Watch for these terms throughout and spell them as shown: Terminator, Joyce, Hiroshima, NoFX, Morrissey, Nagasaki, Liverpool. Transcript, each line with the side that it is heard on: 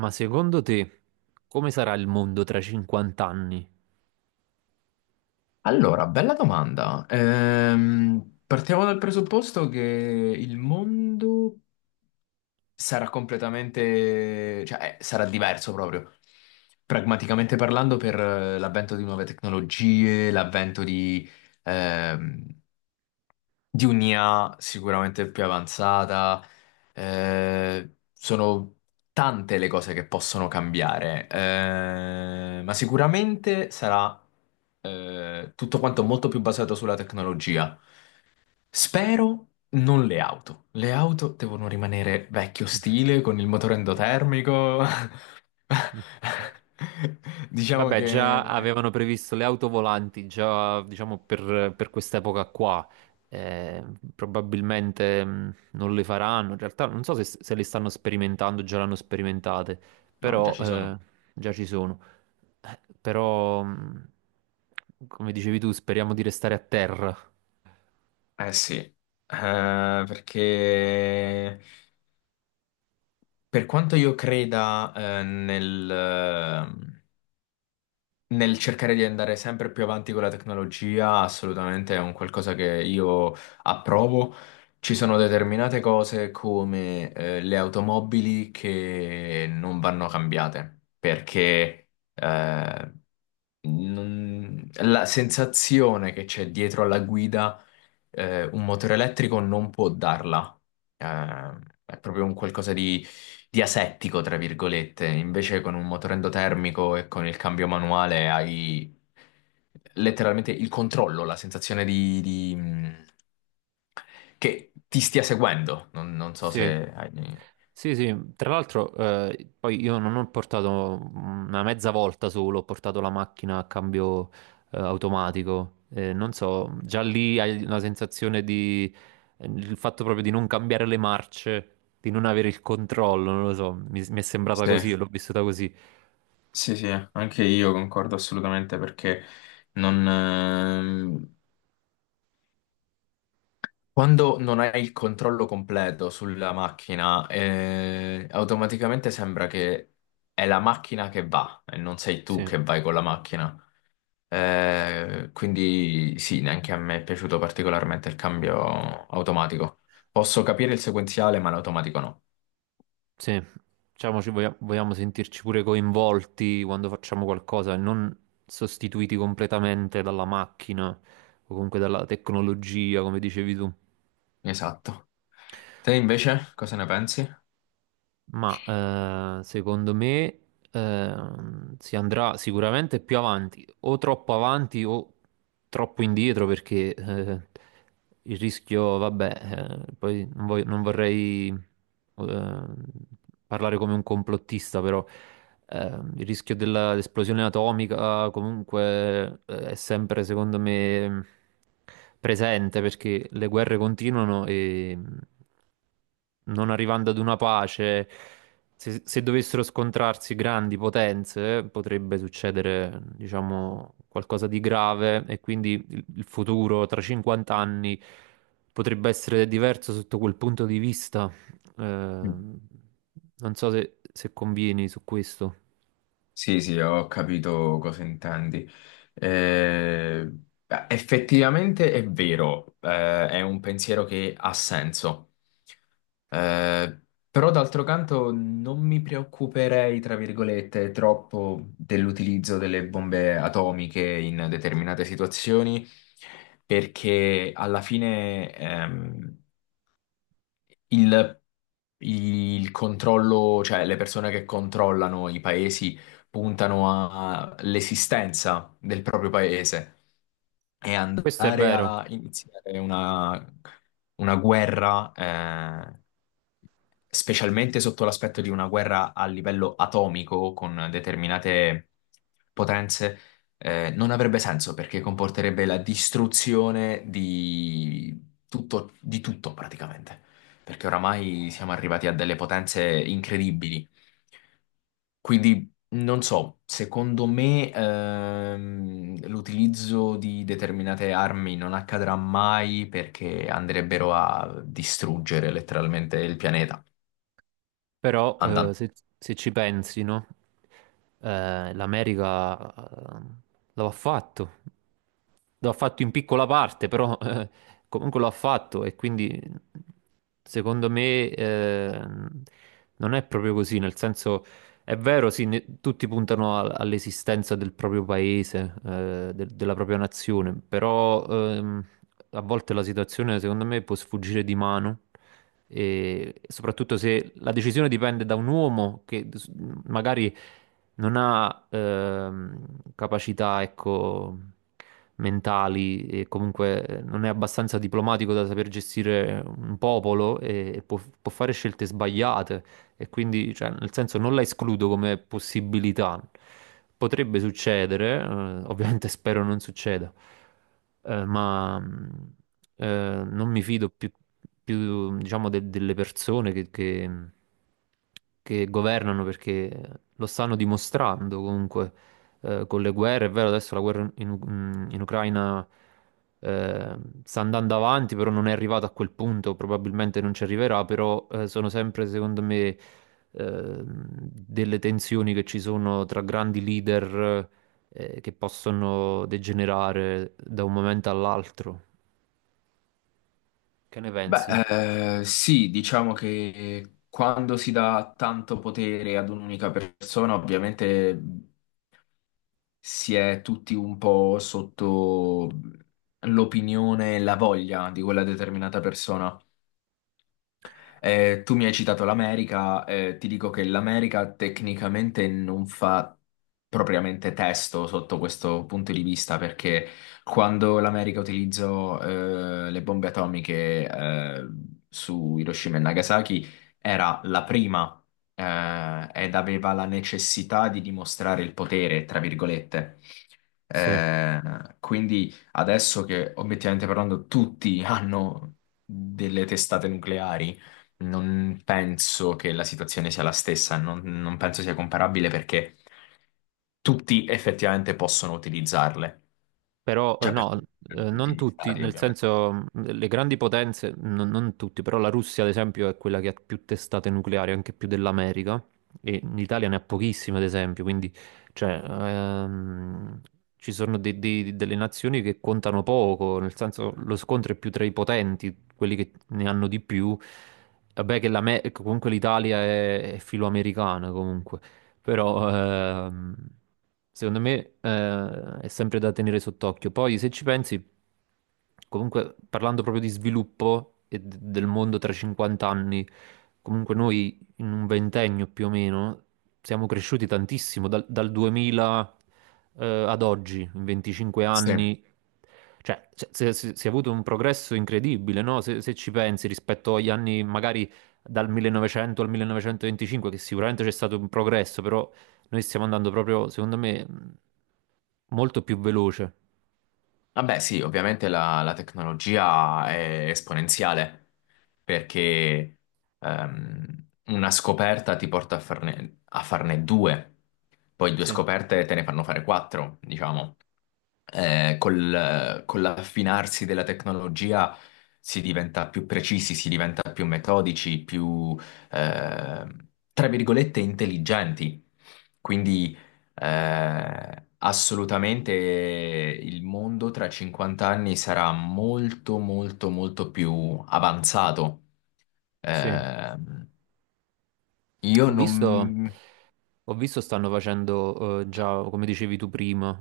right: Ma secondo te come sarà il mondo tra 50 anni?
left: Allora, bella domanda. Partiamo dal presupposto che il mondo sarà completamente, cioè, sarà diverso proprio. Pragmaticamente parlando, per l'avvento di nuove tecnologie, ehm, di un'IA sicuramente più avanzata, sono tante le cose che possono cambiare, ma sicuramente sarà tutto quanto molto più basato sulla tecnologia. Spero non le auto. Le auto devono rimanere vecchio stile, con il motore endotermico.
right: Mm.
left: Diciamo
right: Vabbè, già
left: che...
right: avevano previsto le auto volanti, già diciamo per quest'epoca qua. Eh, probabilmente non le faranno. In realtà non so se le stanno sperimentando, già l'hanno sperimentate,
left: No, già
right: però
left: ci sono.
right: già ci sono. Però, come dicevi tu, speriamo di restare a terra.
left: Eh sì. Perché... Per quanto io creda, eh, nel, ehm, nel cercare di andare sempre più avanti con la tecnologia, assolutamente è un qualcosa che io approvo. Ci sono determinate cose come, le automobili che non vanno cambiate, perché, eh, la sensazione che c'è dietro alla guida, un motore elettrico non può darla. Eh, è proprio un qualcosa di asettico, tra virgolette. Invece con un motore endotermico e con il cambio manuale hai letteralmente il controllo, la sensazione che ti stia seguendo. Non so
right: Sì.
left: se hai...
right: Sì, sì, tra l'altro poi io non ho portato una mezza volta solo, ho portato la macchina a cambio automatico. Non so, già lì hai una sensazione di il fatto proprio di non cambiare le marce, di non avere il controllo, non lo so, mi è sembrata
left: Sì,
right: così, l'ho vissuta così.
left: sì, sì, anche io concordo assolutamente perché non... Quando non hai il controllo completo sulla macchina, automaticamente sembra che è la macchina che va e non sei tu
right: Sì.
left: che vai con la macchina. Quindi sì, neanche a me è piaciuto particolarmente il cambio automatico. Posso capire il sequenziale, ma l'automatico no.
right: Sì, diciamo, vogliamo sentirci pure coinvolti quando facciamo qualcosa e non sostituiti completamente dalla macchina o comunque dalla tecnologia, come dicevi tu.
left: Esatto. Te invece cosa ne pensi?
right: Ma secondo me si andrà sicuramente più avanti o troppo indietro, perché il rischio, vabbè, poi non, non vorrei eh, parlare come un complottista, però il rischio dell'esplosione atomica comunque è sempre, secondo me, presente, perché le guerre continuano e non arrivando ad una pace, se dovessero scontrarsi grandi potenze, potrebbe succedere, diciamo, qualcosa di grave e quindi il futuro tra 50 anni potrebbe essere diverso sotto quel punto di vista. Non so se convieni su questo.
left: Sì, sì, ho capito cosa intendi. Eh, Beh, effettivamente è vero, è un pensiero che ha senso. Eh, Però d'altro canto non mi preoccuperei, tra virgolette, troppo dell'utilizzo delle bombe atomiche in determinate situazioni, perché alla fine, il, il controllo, cioè le persone che controllano i paesi puntano all'esistenza del proprio paese, e
right: Questo è
left: andare
right: vero,
left: a iniziare una guerra, specialmente sotto l'aspetto di una guerra a livello atomico con determinate potenze, non avrebbe senso perché comporterebbe la distruzione di tutto praticamente. Perché oramai siamo arrivati a delle potenze incredibili. Quindi non so, secondo me, l'utilizzo di determinate armi non accadrà mai perché andrebbero a distruggere letteralmente il pianeta.
right: però
left: Andando.
right: se ci pensi, no? l'America lo ha fatto. L'ha fatto in piccola parte, però comunque l'ha fatto e quindi secondo me non è proprio così, nel senso è vero, sì, tutti puntano all'esistenza del proprio paese, della propria nazione, però a volte la situazione secondo me può sfuggire di mano, e soprattutto se la decisione dipende da un uomo che magari non ha capacità, ecco, mentali e comunque non è abbastanza diplomatico da saper gestire un popolo e può fare scelte sbagliate. E quindi, cioè, nel senso, non la escludo come possibilità. Potrebbe succedere, ovviamente spero non succeda, ma non mi fido più, diciamo, delle persone che governano perché lo stanno dimostrando comunque con le guerre. È vero, adesso la guerra in Ucraina sta andando avanti, però non è arrivata a quel punto, probabilmente non ci arriverà, però sono sempre, secondo me delle tensioni che ci sono tra grandi leader che possono degenerare da un momento all'altro. Che ne pensi?
left: Beh, sì, diciamo che quando si dà tanto potere ad un'unica persona, ovviamente si è tutti un po' sotto l'opinione e la voglia di quella determinata persona. Tu mi hai citato l'America, ti dico che l'America tecnicamente non fa propriamente testo sotto questo punto di vista, perché quando l'America utilizzò le bombe atomiche su Hiroshima e Nagasaki era la prima ed aveva la necessità di dimostrare il potere, tra virgolette.
right: Sì.
left: Eh, quindi adesso che obiettivamente parlando tutti hanno delle testate nucleari non penso che la situazione sia la stessa, non penso sia comparabile perché tutti effettivamente possono utilizzarle.
right: Però
left: Cioè, per
right: no,
left: tutti
right: non
left: gli
right: tutti,
left: stati,
right: nel
left: ovviamente.
right: senso le grandi potenze, non tutti, però la Russia ad esempio è quella che ha più testate nucleari, anche più dell'America, e l'Italia ne ha pochissime ad esempio, quindi cioè, ci sono delle nazioni che contano poco, nel senso lo scontro è più tra i potenti, quelli che ne hanno di più, vabbè che comunque l'Italia è filoamericana comunque però ehm, secondo me è sempre da tenere sott'occhio. Poi se ci pensi, comunque parlando proprio di sviluppo e del mondo tra 50 anni, comunque noi in un ventennio più o meno siamo cresciuti tantissimo dal 2000 ad oggi, in 25
left: Sì.
right: anni. Cioè, si è avuto un progresso incredibile, no? Se ci pensi rispetto agli anni magari dal 1900 al 1925, che sicuramente c'è stato un progresso, però noi stiamo andando proprio, secondo me, molto più veloce.
left: Vabbè, sì, ovviamente la, la tecnologia è esponenziale perché una scoperta ti porta a a farne due, poi due
right: Sì,
left: scoperte te ne fanno fare quattro, diciamo. Col con l'affinarsi della tecnologia si diventa più precisi, si diventa più metodici, più, eh, tra virgolette, intelligenti. Quindi, assolutamente il mondo tra 50 anni sarà molto, molto, molto più avanzato.
right: sì.
left: Eh, io
right: Ho visto,
left: non...
right: Ho visto stanno facendo già, come dicevi tu prima,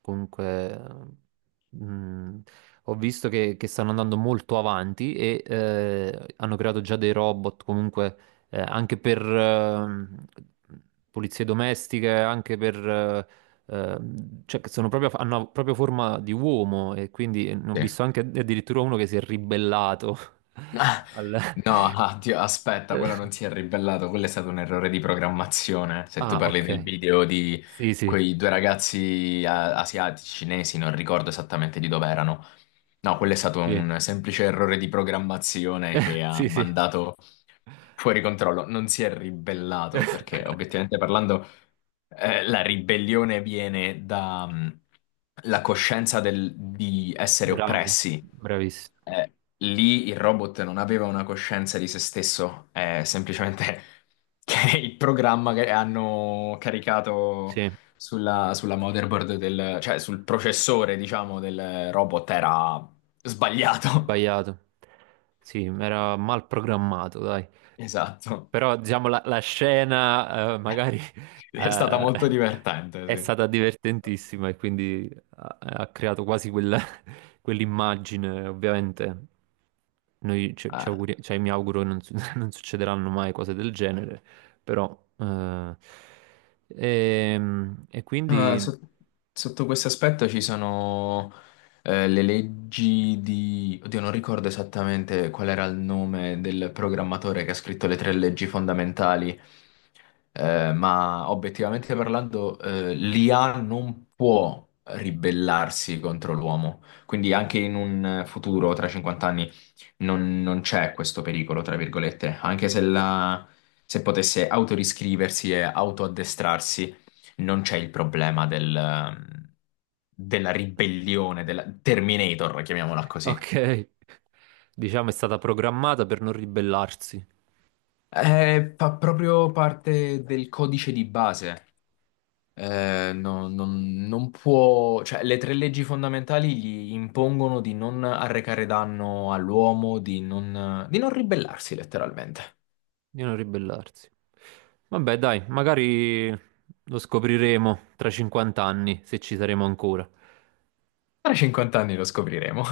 right: comunque, mm, ho visto che stanno andando molto avanti e hanno creato già dei robot comunque anche per pulizie domestiche, anche per, cioè che sono proprio, hanno proprio forma di uomo e quindi ho
left: Sì.
right: visto anche addirittura uno che si è ribellato
left: Ah,
right: al...
left: no, ah, Dio, aspetta,
right: Eh,
left: quello non si è ribellato, quello è stato un errore di programmazione. Se tu
right: Ah,
left: parli del
right: ok.
left: video di
right: Sì, sì,
left: quei due ragazzi asiatici, cinesi, non ricordo esattamente di dove erano. No, quello è stato
right: sì.
left: un semplice errore di programmazione
right: Eh,
left: che ha
right: Sì, sì.
left: mandato fuori controllo, non si è ribellato perché obiettivamente parlando la ribellione viene dalla coscienza di essere
right: Bravo,
left: oppressi.
right: bravissimo.
left: Lì il robot non aveva una coscienza di se stesso, è semplicemente che il programma che hanno caricato
right: Sì,
left: sulla, sulla motherboard del, cioè sul processore, diciamo, del robot era sbagliato.
right: sbagliato. Sì, era mal programmato, dai.
left: Esatto.
right: Però, diciamo, la scena, magari,
left: È stata
right: eh,
left: molto
right: è
left: divertente, sì.
right: stata divertentissima e quindi ha creato quasi quell'immagine. Ovviamente, noi
left: Ah,
right: cioè, mi auguro non, non succederanno mai cose del genere, però, e
left: ah,
right: quindi.
left: sotto questo aspetto ci sono le leggi di... Oddio, non ricordo esattamente qual era il nome del programmatore che ha scritto le tre leggi fondamentali, ma obiettivamente parlando, l'IA non può ribellarsi contro l'uomo. Quindi anche in un futuro, tra 50 anni, non c'è questo pericolo, tra virgolette, anche se, se potesse autoriscriversi e autoaddestrarsi, non c'è il problema della ribellione, della Terminator, chiamiamola così.
right: Ok, diciamo, è stata programmata per non ribellarsi,
left: È fa proprio parte del codice di base. Non può, cioè, le tre leggi fondamentali gli impongono di non arrecare danno all'uomo, di non ribellarsi letteralmente.
right: di non ribellarsi. Vabbè, dai, magari lo scopriremo tra 50 anni, se ci saremo ancora.
left: Tra 50 anni lo scopriremo.